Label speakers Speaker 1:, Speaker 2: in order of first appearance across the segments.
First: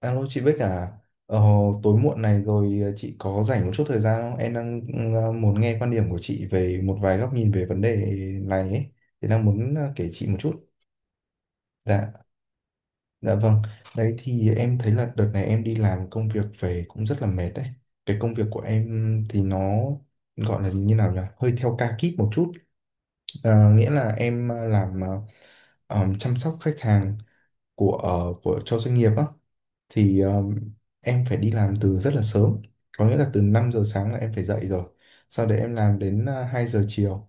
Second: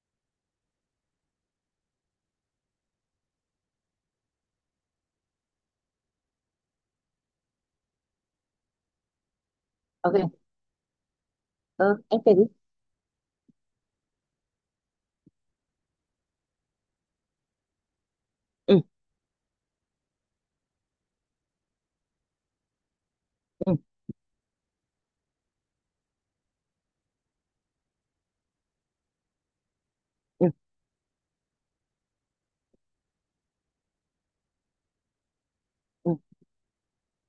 Speaker 1: Alo chị Bích à, ờ, tối muộn này rồi, chị có rảnh một chút thời gian không? Em đang muốn nghe quan điểm của chị về một vài góc nhìn về vấn đề này ấy. Thì đang muốn kể chị một
Speaker 2: OK.
Speaker 1: chút.
Speaker 2: Ừ,
Speaker 1: Dạ,
Speaker 2: em kể đi.
Speaker 1: dạ vâng. Đấy thì em thấy là đợt này em đi làm công việc về cũng rất là mệt đấy. Cái công việc của
Speaker 2: Ừ,
Speaker 1: em thì nó gọi là như nào nhỉ? Hơi theo ca kíp một chút. Ờ,
Speaker 2: ừ,
Speaker 1: nghĩa là em làm, chăm sóc khách hàng của, của cho doanh nghiệp á. Thì
Speaker 2: ừ,
Speaker 1: em phải đi làm từ rất là sớm, có nghĩa là từ 5 giờ sáng là em phải dậy rồi. Sau đấy em làm
Speaker 2: ừ,
Speaker 1: đến 2 giờ chiều.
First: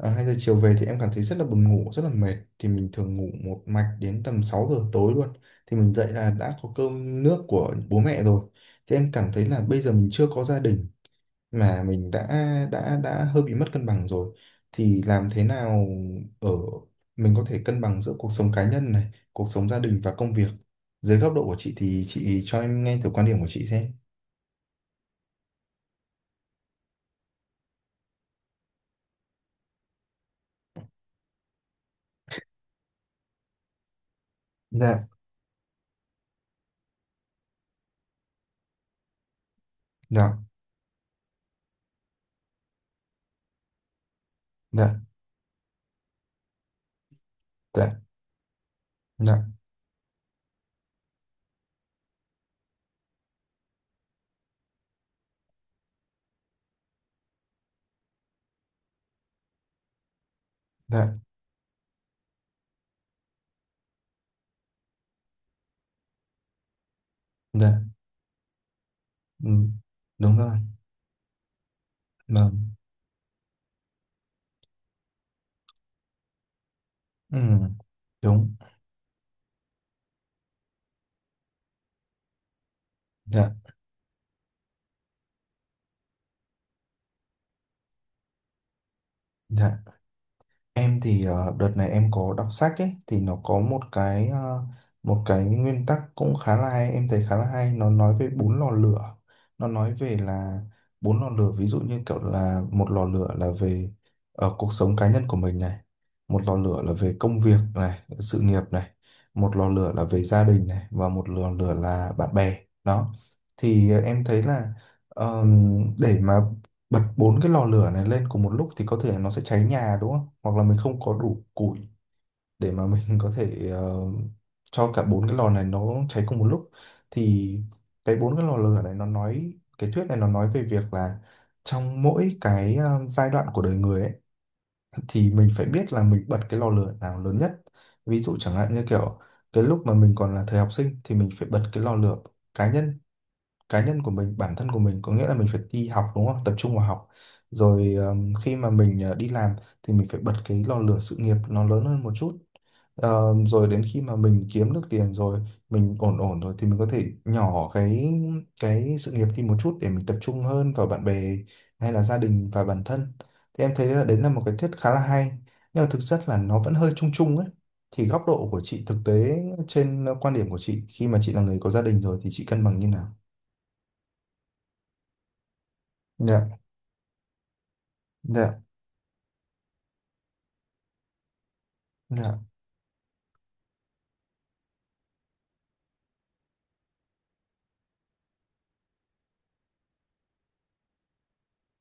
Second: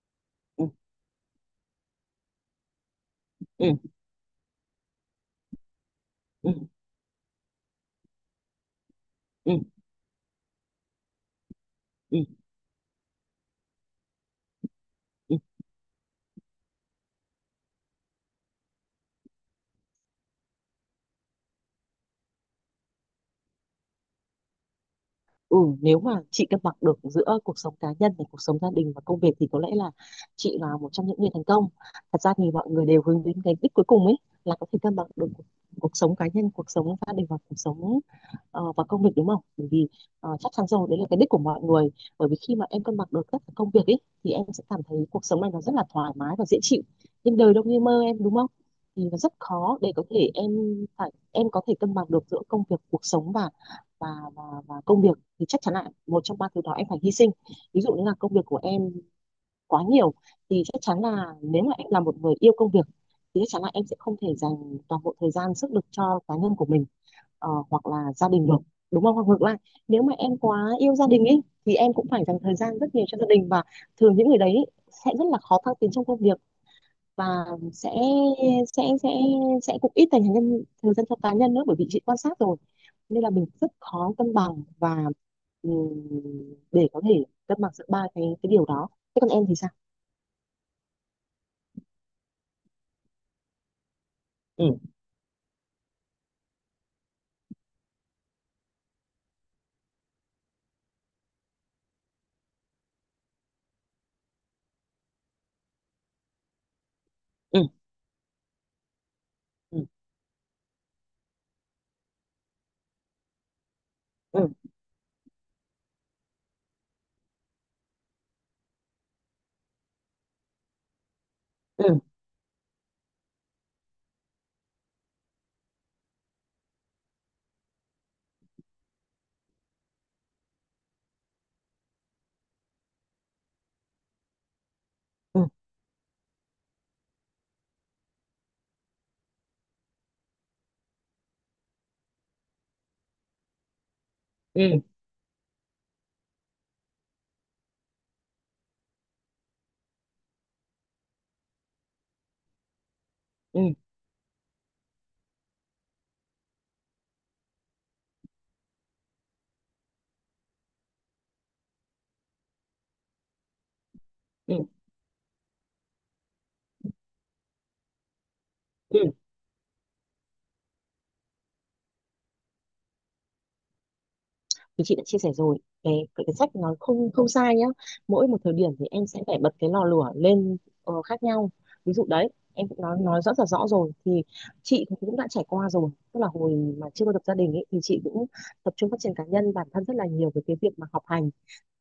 Speaker 1: 2 giờ chiều
Speaker 2: ừ,
Speaker 1: về thì em cảm thấy rất là buồn ngủ, rất là mệt, thì mình thường ngủ một
Speaker 2: ừ,
Speaker 1: mạch đến tầm 6 giờ tối luôn. Thì mình dậy là
Speaker 2: ừ,
Speaker 1: đã có cơm nước của bố mẹ rồi. Thì em cảm thấy
Speaker 2: ừ,
Speaker 1: là bây giờ mình chưa có gia đình mà mình
Speaker 2: ừ,
Speaker 1: đã hơi bị mất cân bằng rồi. Thì làm
Speaker 2: ừ.
Speaker 1: thế nào ở mình có thể cân bằng giữa cuộc sống cá nhân này, cuộc sống gia đình và công việc. Dưới góc độ của chị thì chị cho em nghe thử quan điểm của chị xem.
Speaker 2: Ừ, nếu mà chị cân bằng được giữa cuộc sống cá nhân và cuộc sống gia đình và công việc thì có lẽ là chị là một trong những người thành công. Thật ra thì mọi người đều hướng đến cái đích cuối cùng ấy là có thể cân bằng
Speaker 1: Dạ,
Speaker 2: được cuộc sống cá nhân, cuộc sống gia đình và cuộc sống và công việc, đúng không? Bởi vì
Speaker 1: dạ,
Speaker 2: chắc chắn rồi, đấy là cái đích của mọi người. Bởi vì khi mà em cân bằng được tất cả công việc ấy thì em sẽ cảm
Speaker 1: dạ,
Speaker 2: thấy cuộc sống này nó rất là thoải mái và dễ chịu. Nhưng đời đâu như
Speaker 1: dạ,
Speaker 2: mơ em, đúng không? Thì nó rất
Speaker 1: dạ,
Speaker 2: khó để có thể em phải em có thể cân bằng được giữa công việc, cuộc sống và và công việc, thì chắc chắn là một trong ba thứ đó em phải hy sinh. Ví dụ như là công việc của em quá nhiều thì chắc chắn
Speaker 1: dạ,
Speaker 2: là nếu mà em là một người yêu công việc thì chắc chắn là em sẽ không thể dành toàn bộ thời gian sức lực cho cá nhân của mình
Speaker 1: dạ,
Speaker 2: hoặc là gia đình được, đúng không? Hoặc ngược
Speaker 1: ừ,
Speaker 2: lại, nếu mà em
Speaker 1: đúng rồi,
Speaker 2: quá yêu gia đình ấy thì em cũng phải dành thời
Speaker 1: vâng,
Speaker 2: gian rất nhiều cho gia đình, và thường những người đấy ý sẽ rất là khó thăng tiến trong công việc, và
Speaker 1: ừ,
Speaker 2: sẽ
Speaker 1: đúng,
Speaker 2: sẽ sẽ sẽ cũng ít dành thời gian cho cá nhân nữa, bởi vì chị quan sát rồi. Nên là mình
Speaker 1: dạ,
Speaker 2: rất khó cân bằng và, ừ, để có thể cân bằng giữa ba cái điều đó. Thế còn em thì sao?
Speaker 1: dạ. Em thì đợt này em có đọc sách ấy, thì nó có một cái,
Speaker 2: Ừ,
Speaker 1: một cái nguyên tắc cũng khá là hay, em thấy khá là hay. Nó nói về bốn lò lửa. Nó nói về là bốn lò lửa, ví dụ như kiểu là một lò lửa là về cuộc sống cá nhân của mình này, một lò lửa là về công việc
Speaker 2: ừ,
Speaker 1: này, sự nghiệp này, một lò
Speaker 2: ừ,
Speaker 1: lửa là về gia đình này, và một lò lửa là bạn bè đó. Thì em thấy
Speaker 2: ừ,
Speaker 1: là, để mà bật bốn cái lò lửa này lên cùng một lúc thì có thể nó sẽ cháy nhà đúng không? Hoặc là mình không có đủ củi
Speaker 2: ừ,
Speaker 1: để mà mình có thể, cho cả bốn cái lò này nó cháy cùng một lúc. Thì cái bốn cái lò lửa này nó nói, cái thuyết này nó nói về việc là trong mỗi cái, giai đoạn của đời người ấy, thì
Speaker 2: ừ,
Speaker 1: mình phải biết là mình bật cái lò lửa nào lớn nhất. Ví dụ chẳng hạn như kiểu cái lúc mà mình còn là thời học sinh thì mình phải bật cái lò lửa cá nhân, cá nhân của mình, bản
Speaker 2: ừ,
Speaker 1: thân của mình, có nghĩa là mình phải đi học đúng không, tập trung vào học. Rồi khi mà mình đi làm thì mình phải bật cái lò lửa sự nghiệp nó lớn hơn một chút. Ờ,
Speaker 2: ừ,
Speaker 1: rồi đến khi mà mình kiếm được tiền rồi, mình ổn ổn rồi, thì mình có thể nhỏ cái sự nghiệp đi một chút để mình tập trung hơn vào bạn bè hay là gia đình và bản thân. Thì em thấy là đấy là một cái
Speaker 2: ừ,
Speaker 1: thuyết khá là hay, nhưng mà thực chất là nó vẫn hơi chung chung ấy. Thì góc độ của chị thực
Speaker 2: ừ.
Speaker 1: tế trên, quan điểm của chị, khi mà chị là người có gia đình rồi thì chị cân bằng như nào?
Speaker 2: Thì chị đã chia sẻ rồi, cái
Speaker 1: Dạ,
Speaker 2: sách nó không không sai nhá. Mỗi một thời
Speaker 1: dạ,
Speaker 2: điểm thì em sẽ phải bật cái lò lửa lên khác nhau. Ví dụ đấy,
Speaker 1: dạ,
Speaker 2: em cũng nói rất là rõ rồi. Thì chị thì cũng đã trải qua rồi, tức là hồi mà chưa có lập gia đình ấy, thì chị cũng tập trung phát triển cá nhân bản thân rất là nhiều về cái việc mà học hành.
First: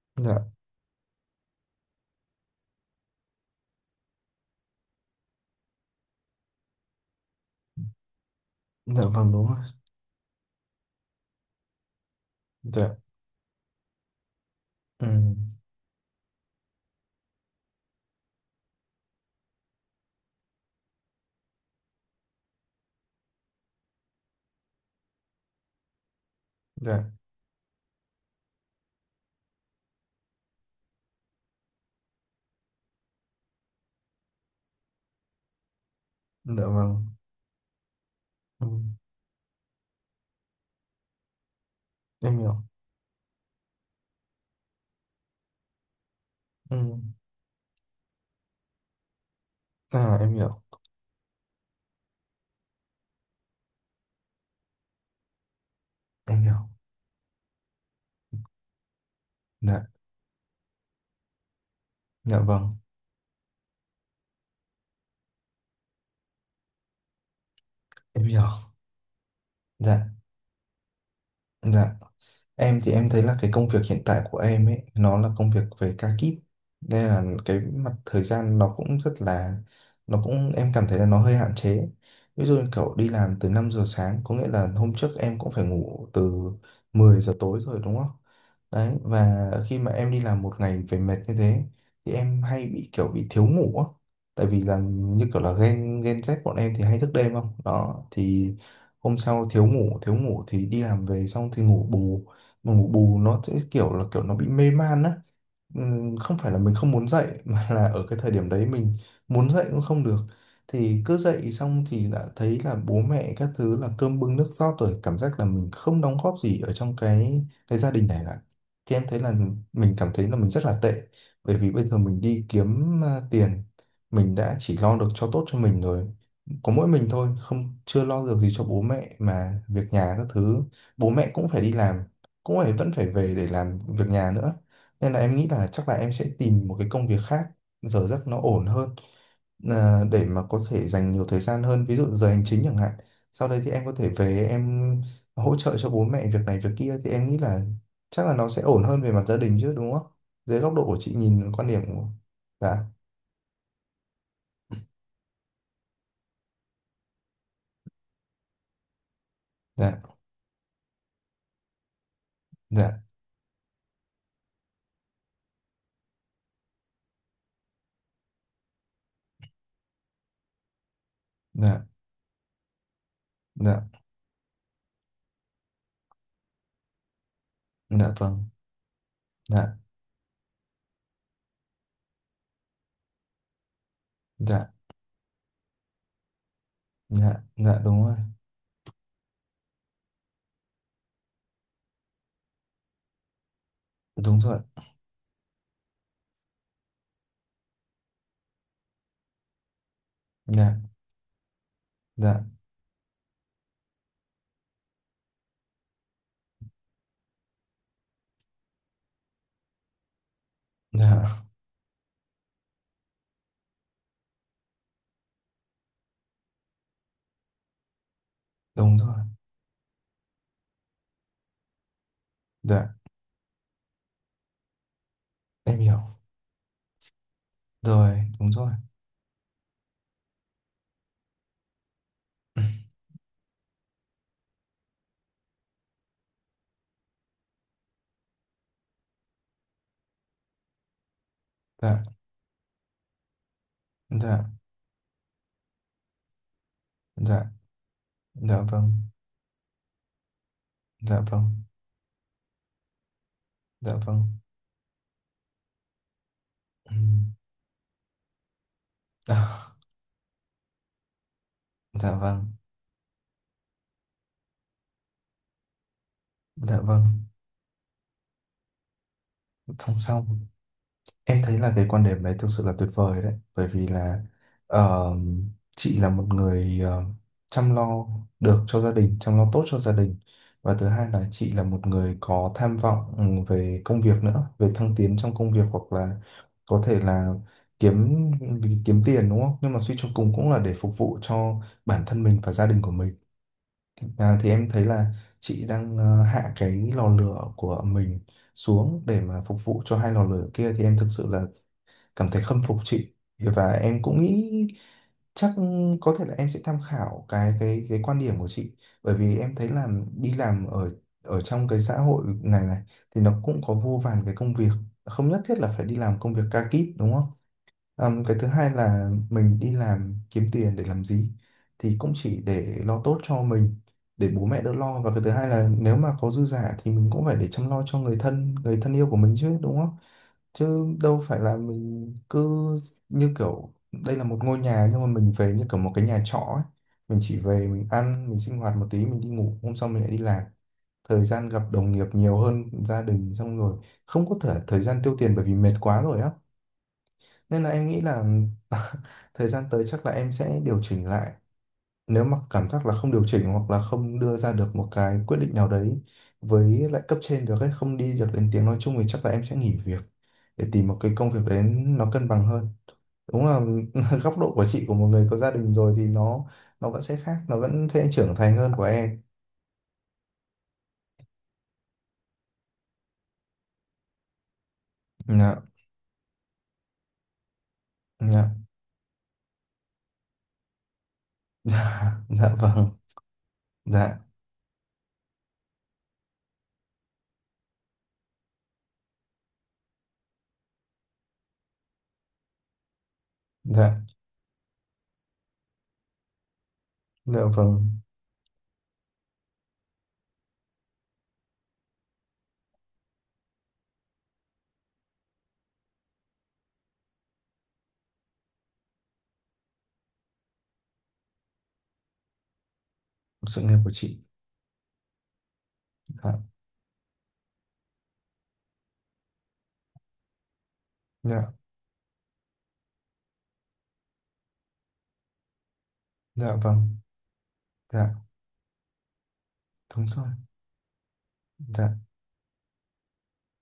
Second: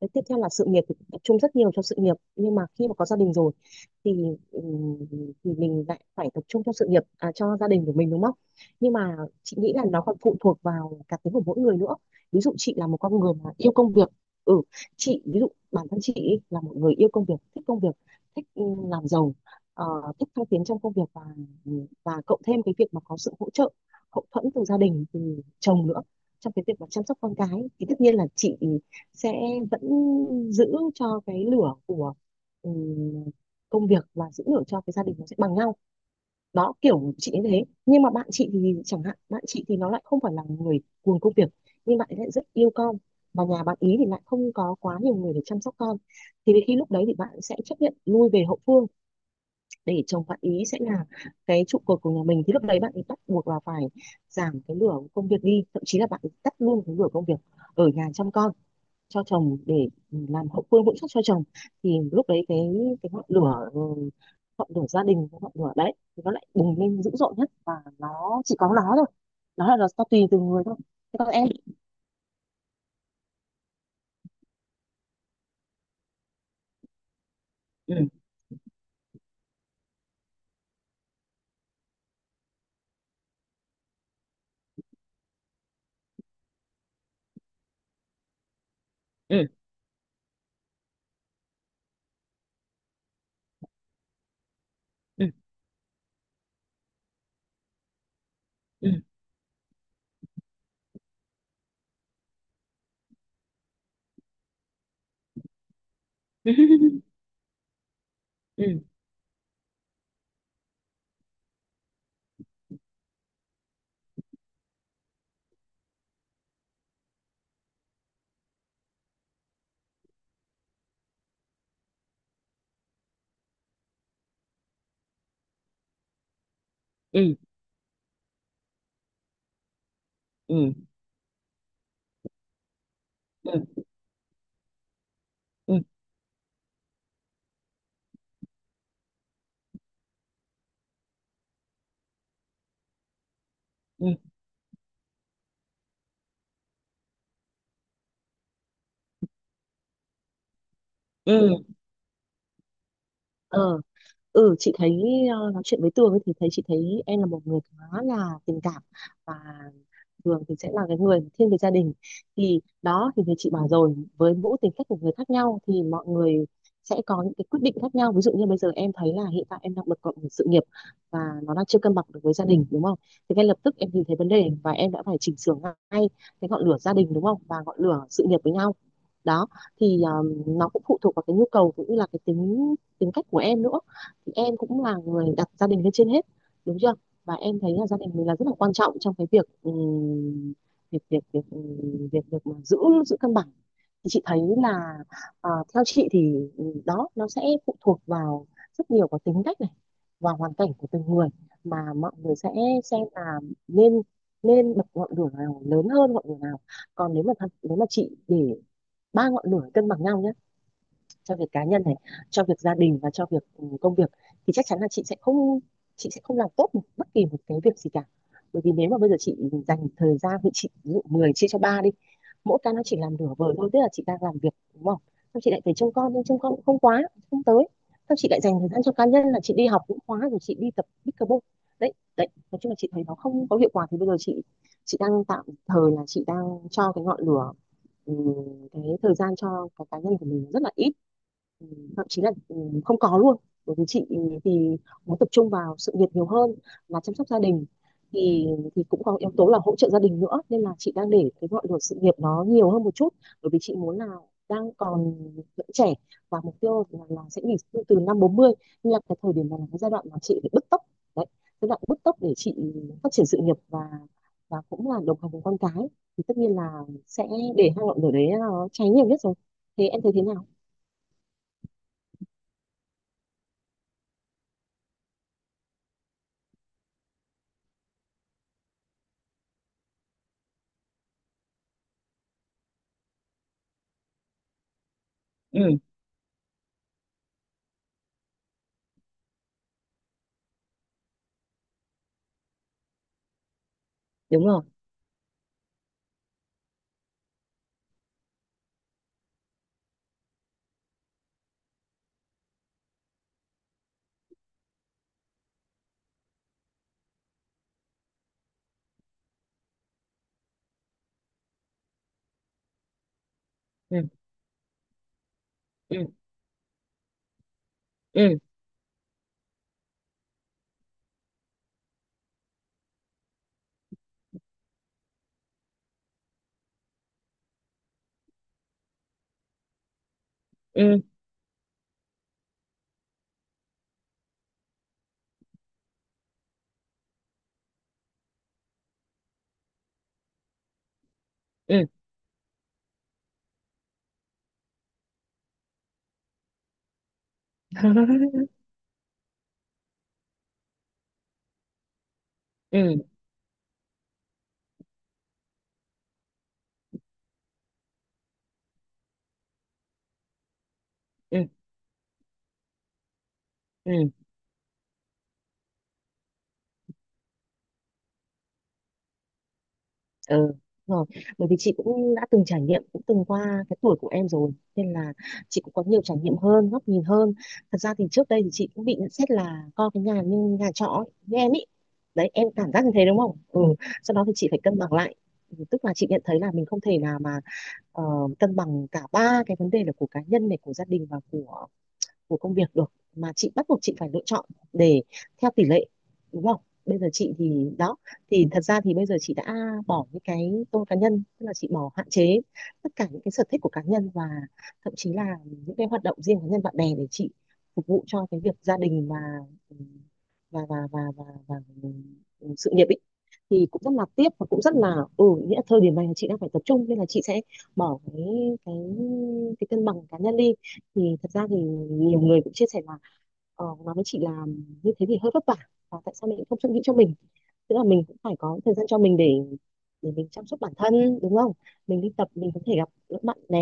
Speaker 2: Đấy, tiếp
Speaker 1: dạ,
Speaker 2: theo là sự nghiệp thì tập trung rất nhiều cho sự nghiệp, nhưng mà khi mà có gia đình rồi thì ừm, thì mình lại phải tập trung cho sự nghiệp, à, cho gia đình của mình, đúng không? Nhưng
Speaker 1: dạ
Speaker 2: mà
Speaker 1: vâng, đúng rồi.
Speaker 2: chị nghĩ là nó còn phụ thuộc vào cá tính của mỗi người nữa. Ví dụ chị là
Speaker 1: Dạ,
Speaker 2: một con người mà yêu công việc. Ừ,
Speaker 1: ừ,
Speaker 2: chị ví dụ bản thân chị ý là một người yêu công việc, thích làm giàu, ờ, thích thăng tiến trong công việc, và cộng thêm cái việc mà có sự hỗ trợ hậu thuẫn từ gia đình, từ chồng nữa, trong cái việc mà chăm
Speaker 1: dạ,
Speaker 2: sóc con cái, thì tất nhiên là chị sẽ vẫn giữ cho cái lửa của ừm, công việc và giữ lửa cho cái gia đình nó sẽ bằng nhau.
Speaker 1: dạ
Speaker 2: Đó,
Speaker 1: vâng,
Speaker 2: kiểu chị như thế. Nhưng mà bạn chị
Speaker 1: ừ,
Speaker 2: thì, chẳng hạn, bạn chị thì nó lại không phải là người cuồng công việc, nhưng bạn ấy lại
Speaker 1: em
Speaker 2: rất
Speaker 1: hiểu,
Speaker 2: yêu con, và nhà bạn ý thì lại không có quá nhiều người để chăm sóc con, thì đến khi lúc
Speaker 1: ừ,
Speaker 2: đấy thì bạn sẽ chấp nhận lui về hậu phương, để
Speaker 1: à
Speaker 2: chồng bạn ý sẽ là cái trụ cột của nhà mình. Thì lúc đấy bạn ấy bắt buộc là phải giảm cái lửa công việc đi, thậm chí là bạn ấy
Speaker 1: em
Speaker 2: tắt
Speaker 1: hiểu,
Speaker 2: luôn cái lửa công việc, ở nhà chăm con cho chồng để
Speaker 1: dạ,
Speaker 2: làm hậu phương vững chắc cho chồng. Thì lúc
Speaker 1: dạ
Speaker 2: đấy
Speaker 1: vâng,
Speaker 2: cái ngọn lửa, ngọn lửa gia đình, cái ngọn lửa đấy thì nó lại bùng lên dữ dội nhất, và
Speaker 1: em
Speaker 2: nó
Speaker 1: hiểu,
Speaker 2: chỉ có nó thôi. Nó là nó
Speaker 1: dạ.
Speaker 2: tùy từ người thôi. Thế còn em?
Speaker 1: Dạ, em thì em thấy là cái công việc hiện tại của em ấy, nó là công việc về ca kíp. Nên là cái mặt
Speaker 2: Ừ,
Speaker 1: thời gian nó cũng rất là, nó cũng, em cảm thấy là nó hơi hạn chế. Ví dụ như kiểu đi làm từ 5 giờ sáng, có nghĩa là hôm trước em cũng phải ngủ từ 10 giờ tối rồi đúng không? Đấy,
Speaker 2: ừ,
Speaker 1: và khi mà em đi làm một ngày về mệt như thế, thì em hay bị kiểu bị thiếu ngủ á. Tại vì là
Speaker 2: ừ,
Speaker 1: như kiểu là gen Z bọn em thì hay thức đêm không? Đó, thì
Speaker 2: ừ,
Speaker 1: hôm sau thiếu ngủ thì đi làm về xong thì ngủ bù, mà ngủ bù nó sẽ kiểu là kiểu nó bị mê man á. Không phải là mình không muốn dậy mà là ở cái thời điểm
Speaker 2: ừ,
Speaker 1: đấy mình muốn dậy cũng không được. Thì cứ dậy xong thì đã thấy là bố mẹ các thứ là cơm bưng nước rót rồi, cảm giác là mình không đóng góp gì ở trong cái gia đình này cả. Thì em thấy là mình cảm thấy là mình rất là tệ, bởi vì bây giờ mình đi kiếm tiền, mình đã chỉ lo được cho tốt cho mình rồi, có mỗi mình thôi
Speaker 2: ừ,
Speaker 1: không, chưa lo được gì cho bố mẹ, mà việc nhà các
Speaker 2: ừ,
Speaker 1: thứ bố mẹ cũng phải đi làm, cũng phải vẫn phải về để
Speaker 2: ừ,
Speaker 1: làm việc nhà nữa. Nên là em nghĩ là
Speaker 2: ừ,
Speaker 1: chắc là em sẽ tìm một cái công việc khác giờ giấc nó ổn hơn, để mà có thể dành nhiều thời gian hơn, ví dụ giờ hành chính chẳng hạn, sau đây thì em có
Speaker 2: ừ,
Speaker 1: thể
Speaker 2: ừ,
Speaker 1: về em hỗ trợ cho bố mẹ việc này việc kia. Thì em nghĩ là chắc là nó sẽ ổn hơn về mặt gia đình chứ đúng không. Dưới góc độ của chị nhìn
Speaker 2: ừ.
Speaker 1: quan điểm của. Dạ,
Speaker 2: Ờ, chị thấy nói chuyện với Tường ấy, thì thấy chị thấy em là một người khá là tình cảm, và
Speaker 1: dạ,
Speaker 2: thường thì sẽ là cái người thiên về gia đình. Thì
Speaker 1: dạ,
Speaker 2: đó, thì như chị bảo rồi, với mỗi tính cách của người khác nhau thì mọi người sẽ có những cái quyết định khác nhau. Ví dụ như bây giờ em thấy là hiện tại em đang bật cộng sự nghiệp và nó đang chưa
Speaker 1: dạ,
Speaker 2: cân bằng được với gia đình, đúng không? Thì ngay lập tức
Speaker 1: dạ,
Speaker 2: em nhìn thấy vấn đề và em đã phải chỉnh sửa ngay cái ngọn lửa gia đình, đúng không, và ngọn lửa
Speaker 1: dạ
Speaker 2: sự nghiệp
Speaker 1: vâng,
Speaker 2: với nhau. Đó,
Speaker 1: dạ,
Speaker 2: thì nó cũng phụ thuộc vào cái nhu cầu cũng như là cái tính tính cách của em nữa. Thì em
Speaker 1: dạ,
Speaker 2: cũng là người đặt gia đình lên trên hết, đúng chưa? Và
Speaker 1: dạ,
Speaker 2: em thấy
Speaker 1: dạ
Speaker 2: là gia
Speaker 1: đúng
Speaker 2: đình
Speaker 1: rồi,
Speaker 2: mình là rất là quan trọng trong cái việc, việc việc việc việc việc mà giữ giữ cân bằng. Thì chị thấy
Speaker 1: đúng rồi,
Speaker 2: là, à, theo chị thì, đó, nó sẽ phụ thuộc vào rất nhiều vào tính cách này và hoàn
Speaker 1: dạ,
Speaker 2: cảnh của từng người mà mọi người
Speaker 1: dạ,
Speaker 2: sẽ xem là nên nên bật ngọn lửa nào lớn hơn ngọn lửa nào. Còn nếu mà nếu mà chị để ba ngọn lửa cân bằng nhau nhá, cho
Speaker 1: dạ,
Speaker 2: việc cá nhân này, cho việc gia đình, và cho việc công việc, thì chắc chắn là chị sẽ không làm tốt bất kỳ một cái việc gì cả. Bởi vì nếu
Speaker 1: đúng
Speaker 2: mà bây
Speaker 1: rồi,
Speaker 2: giờ chị dành thời gian, thì chị ví dụ 10 chia cho ba đi, mỗi cái nó
Speaker 1: dạ,
Speaker 2: chỉ làm nửa vời thôi. Tức là chị đang làm việc, đúng không, xong chị lại phải
Speaker 1: em
Speaker 2: trông
Speaker 1: hiểu
Speaker 2: con nhưng trông con cũng không quá, không tới. Xong
Speaker 1: rồi,
Speaker 2: chị lại
Speaker 1: đúng
Speaker 2: dành thời
Speaker 1: rồi.
Speaker 2: gian cho cá nhân là chị đi học cũng khóa rồi, chị đi tập pickleball. Đấy đấy, nói chung là chị thấy nó không có hiệu quả. Thì bây giờ chị đang tạm thời là chị đang cho cái ngọn lửa, ừ, cái thời gian cho cái cá nhân của mình rất là ít. Ừ,
Speaker 1: Dạ,
Speaker 2: Thậm chí là không có luôn, bởi vì chị
Speaker 1: dạ,
Speaker 2: thì muốn tập trung vào sự nghiệp nhiều hơn là chăm sóc gia
Speaker 1: dạ,
Speaker 2: đình. thì
Speaker 1: dạ
Speaker 2: thì
Speaker 1: vâng,
Speaker 2: cũng có yếu tố là hỗ trợ gia đình nữa, nên là chị đang
Speaker 1: dạ
Speaker 2: để
Speaker 1: vâng,
Speaker 2: cái ngọn lửa sự nghiệp nó nhiều hơn một chút, bởi vì chị
Speaker 1: dạ
Speaker 2: muốn là
Speaker 1: vâng.
Speaker 2: đang còn vẫn trẻ, và mục tiêu là
Speaker 1: Ừm,
Speaker 2: sẽ nghỉ hưu từ năm bốn mươi. Nên là cái thời điểm này là
Speaker 1: à,
Speaker 2: cái giai đoạn mà chị phải bứt tốc. Đấy, giai đoạn bứt
Speaker 1: dạ
Speaker 2: tốc để
Speaker 1: vâng,
Speaker 2: chị phát triển sự nghiệp, và cũng là đồng hành cùng con cái. Thì tất nhiên là
Speaker 1: dạ vâng,
Speaker 2: sẽ để hai ngọn lửa đấy nó cháy nhiều nhất rồi. Thế
Speaker 1: song
Speaker 2: em thấy thế
Speaker 1: song.
Speaker 2: nào?
Speaker 1: Em thấy là cái quan điểm đấy thực sự là tuyệt vời đấy, bởi vì là ờ, chị là một người chăm lo được cho gia đình, chăm lo tốt cho gia đình, và thứ hai là chị là một người có tham vọng, về công việc nữa, về thăng tiến trong công việc, hoặc là có thể là kiếm, vì kiếm tiền đúng không? Nhưng mà suy cho cùng cũng là để phục vụ cho bản thân mình và gia đình của mình. À,
Speaker 2: Đúng
Speaker 1: thì
Speaker 2: rồi.
Speaker 1: em thấy là chị đang hạ cái lò lửa của mình xuống để mà phục vụ cho hai lò lửa kia, thì em thực sự là cảm thấy khâm phục chị. Và em cũng nghĩ chắc có thể là em sẽ tham khảo cái quan điểm của chị, bởi vì em thấy là đi làm ở ở trong cái xã hội này này thì nó cũng có vô
Speaker 2: Ừ,
Speaker 1: vàn cái công việc, không nhất thiết là phải đi
Speaker 2: ừ,
Speaker 1: làm công việc ca kíp đúng không. Ừm,
Speaker 2: ừ,
Speaker 1: cái thứ hai là mình đi làm kiếm tiền để làm gì, thì cũng chỉ để lo tốt cho mình, để bố mẹ đỡ lo, và cái thứ hai là nếu mà có dư giả thì mình cũng phải để chăm lo cho người thân, người thân yêu của mình chứ đúng không. Chứ
Speaker 2: ừ,
Speaker 1: đâu phải là mình cứ như kiểu đây là một ngôi nhà nhưng mà mình về như kiểu một cái nhà trọ ấy. Mình chỉ về mình ăn mình sinh hoạt một tí mình đi ngủ, hôm sau mình lại đi làm, thời gian gặp
Speaker 2: ừ,
Speaker 1: đồng nghiệp nhiều hơn gia đình, xong rồi không có thể thời gian tiêu tiền bởi vì mệt quá rồi á. Nên là em nghĩ là thời gian tới chắc là em sẽ điều chỉnh lại. Nếu mà cảm giác là
Speaker 2: ừ,
Speaker 1: không điều chỉnh hoặc là không đưa ra được một cái quyết định nào đấy với lại cấp trên được ấy, không đi được đến tiếng nói chung, thì chắc là em sẽ nghỉ việc để tìm một cái công việc
Speaker 2: ừ,
Speaker 1: đấy nó cân bằng hơn. Đúng là
Speaker 2: ừ,
Speaker 1: góc độ của chị, của một người có gia đình rồi, thì nó vẫn sẽ khác, nó vẫn sẽ trưởng thành hơn của em.
Speaker 2: ừ. Đúng rồi, bởi vì chị cũng đã từng trải nghiệm, cũng từng qua cái tuổi của em rồi, nên là chị
Speaker 1: Dạ,
Speaker 2: cũng có nhiều trải nghiệm hơn, góc nhìn hơn. Thật ra thì trước đây
Speaker 1: dạ,
Speaker 2: thì chị cũng bị nhận xét là coi cái nhà như nhà trọ ấy, như em ý.
Speaker 1: dạ,
Speaker 2: Đấy, em
Speaker 1: dạ
Speaker 2: cảm giác
Speaker 1: vâng,
Speaker 2: như thế đúng không? Ừ, sau
Speaker 1: dạ,
Speaker 2: đó thì chị phải cân bằng lại. Ừ, tức là chị nhận thấy là mình không thể nào mà ờ, cân bằng cả ba cái vấn đề là của cá nhân này, của gia đình, và của công việc được, mà chị bắt buộc chị
Speaker 1: dạ,
Speaker 2: phải lựa chọn để theo tỷ lệ, đúng không? Bây giờ chị
Speaker 1: dạ
Speaker 2: thì
Speaker 1: vâng,
Speaker 2: đó, thì thật ra thì bây giờ chị đã bỏ những cái tôi cá nhân, tức là chị bỏ hạn chế tất cả những cái sở thích của cá nhân, và thậm chí là những cái hoạt động riêng cá nhân bạn bè, để chị phục vụ cho cái việc gia đình và và và và và, và, và sự nghiệp ý.
Speaker 1: sự
Speaker 2: Thì
Speaker 1: nghiệp
Speaker 2: cũng
Speaker 1: của
Speaker 2: rất là
Speaker 1: chị.
Speaker 2: tiếc, và cũng rất là, ừ, nghĩa là thời điểm này là chị
Speaker 1: Dạ,
Speaker 2: đang phải tập trung nên là chị sẽ bỏ cái cái cân bằng cá nhân đi. Thì thật ra
Speaker 1: dạ,
Speaker 2: thì nhiều người cũng chia sẻ là nó với chị là như thế thì hơi vất vả, và tại sao mình
Speaker 1: dạ
Speaker 2: không suy nghĩ
Speaker 1: vâng,
Speaker 2: cho mình, tức là mình
Speaker 1: dạ,
Speaker 2: cũng phải có thời gian cho mình
Speaker 1: đúng
Speaker 2: để
Speaker 1: rồi.
Speaker 2: mình chăm sóc bản thân, đúng không?
Speaker 1: Dạ,
Speaker 2: Mình đi tập, mình có thể gặp các bạn bè,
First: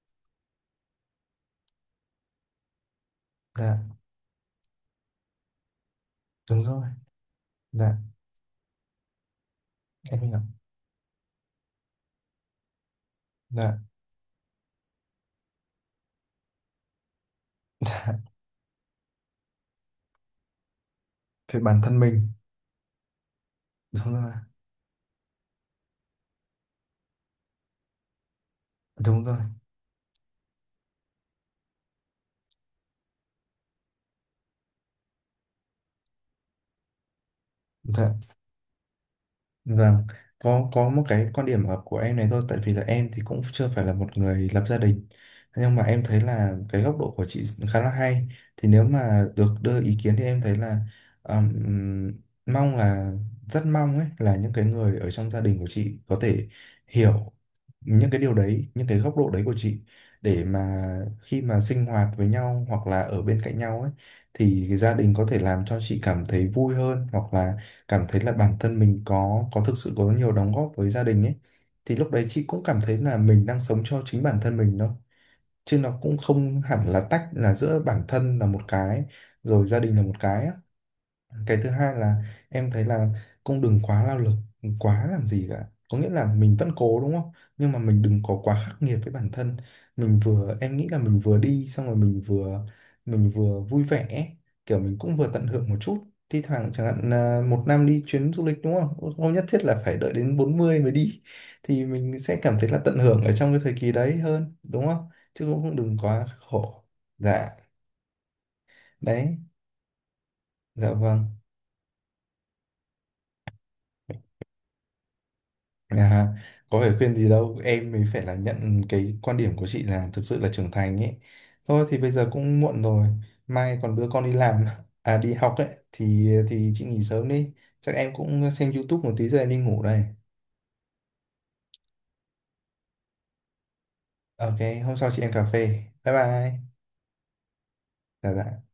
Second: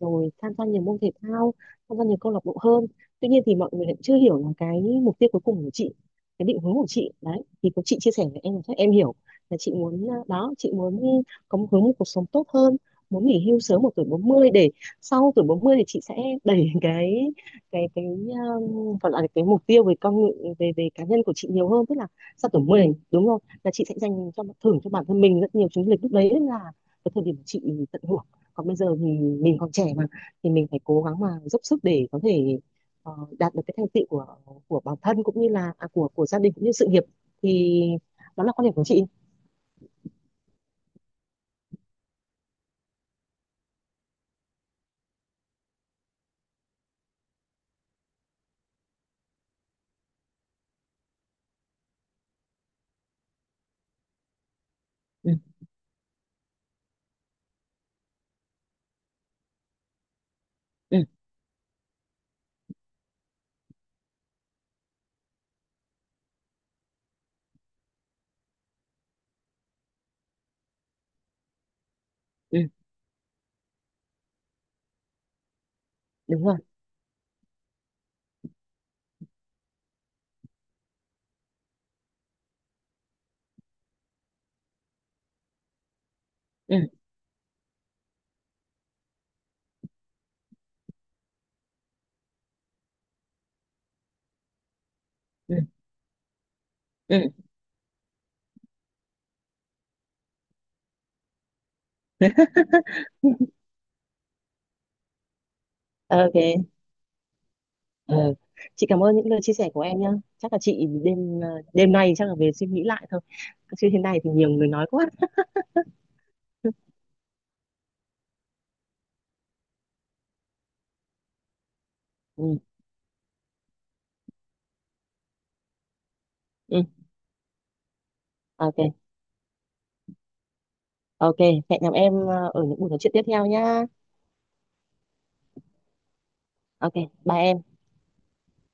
Speaker 2: rồi tham gia nhiều môn thể thao, tham gia nhiều câu lạc bộ hơn. Tuy nhiên thì mọi
Speaker 1: dạ,
Speaker 2: người lại chưa hiểu là cái mục tiêu cuối cùng của chị, cái định
Speaker 1: đúng
Speaker 2: hướng
Speaker 1: rồi,
Speaker 2: của chị đấy, thì có
Speaker 1: dạ,
Speaker 2: chị chia sẻ với em là chắc em hiểu, là chị muốn, à,
Speaker 1: em hiểu,
Speaker 2: đó, chị muốn có một hướng một cuộc sống tốt hơn, muốn nghỉ hưu
Speaker 1: dạ.
Speaker 2: sớm ở tuổi bốn mươi, để sau tuổi 40 thì chị sẽ đẩy cái
Speaker 1: Dạ,
Speaker 2: gọi là cái mục tiêu về con người- về về cá nhân của chị
Speaker 1: về
Speaker 2: nhiều
Speaker 1: bản
Speaker 2: hơn, tức
Speaker 1: thân
Speaker 2: là
Speaker 1: mình,
Speaker 2: sau tuổi 10 đúng không, là chị sẽ
Speaker 1: đúng
Speaker 2: dành
Speaker 1: rồi,
Speaker 2: cho, thưởng cho bản thân mình rất nhiều chuyến du lịch. Lúc đấy là cái thời điểm mà chị tận hưởng. Còn bây giờ thì
Speaker 1: đúng rồi,
Speaker 2: mình còn trẻ mà, thì mình phải cố gắng mà dốc sức để có thể ờ, đạt được cái thành tựu của bản thân, cũng như là của gia đình, cũng như sự nghiệp. Thì
Speaker 1: dạ.
Speaker 2: đó là quan điểm của chị.
Speaker 1: Vâng, có một cái quan điểm hợp của em này thôi, tại vì là em thì cũng chưa phải là một người lập gia đình, nhưng mà em thấy là cái góc độ của chị khá là hay. Thì nếu mà được đưa ý kiến thì em thấy là, ừm, mong là, rất mong ấy, là những cái người ở trong
Speaker 2: Ừ,
Speaker 1: gia đình của chị có thể hiểu những cái điều đấy, những cái góc độ đấy của chị, để mà
Speaker 2: ừ,
Speaker 1: khi mà sinh hoạt với nhau hoặc là ở bên cạnh nhau ấy, thì gia đình có thể làm cho chị cảm thấy vui hơn, hoặc là cảm thấy là bản thân mình có thực sự có nhiều đóng góp với gia đình ấy, thì lúc đấy chị
Speaker 2: ừ,
Speaker 1: cũng cảm thấy là mình đang sống cho chính bản thân mình thôi, chứ nó cũng
Speaker 2: đúng rồi,
Speaker 1: không hẳn là tách là giữa bản thân là một cái rồi gia đình là một cái á. Cái thứ hai là em thấy là cũng đừng quá lao lực quá làm gì cả, có nghĩa là mình vẫn
Speaker 2: ừ,
Speaker 1: cố đúng không, nhưng mà mình đừng có quá khắc nghiệt với bản thân mình vừa, em nghĩ là mình vừa đi xong rồi mình vừa, mình vừa vui vẻ, kiểu mình cũng vừa tận
Speaker 2: ừ,
Speaker 1: hưởng một chút. Thi thoảng chẳng hạn
Speaker 2: ừ,
Speaker 1: là một năm đi chuyến du lịch đúng không, không nhất thiết là phải đợi đến 40 mới đi, thì mình sẽ cảm thấy là tận hưởng ở trong cái thời kỳ đấy hơn đúng không, chứ cũng không, đừng quá
Speaker 2: OK.
Speaker 1: khổ. Dạ.
Speaker 2: Ờ, chị cảm ơn những
Speaker 1: Đấy.
Speaker 2: lời chia sẻ của em nhá. Chắc là chị
Speaker 1: Dạ vâng.
Speaker 2: đêm nay chắc là về suy nghĩ lại thôi, chứ thế này thì nhiều người nói quá.
Speaker 1: À, có phải khuyên gì đâu, em mới phải là nhận cái quan điểm của chị là thực sự là trưởng thành ấy. Thôi thì bây giờ
Speaker 2: Ừ,
Speaker 1: cũng muộn rồi, mai còn đưa con đi làm à đi học ấy, thì
Speaker 2: ừ,
Speaker 1: chị nghỉ sớm đi. Chắc em cũng xem
Speaker 2: OK.
Speaker 1: YouTube một tí rồi em đi ngủ đây.
Speaker 2: OK, hẹn gặp em ở những buổi nói chuyện tiếp theo nhá.
Speaker 1: OK, hôm sau chị em cà phê. Bye bye.
Speaker 2: OK, bye em.
Speaker 1: Dạ dạ.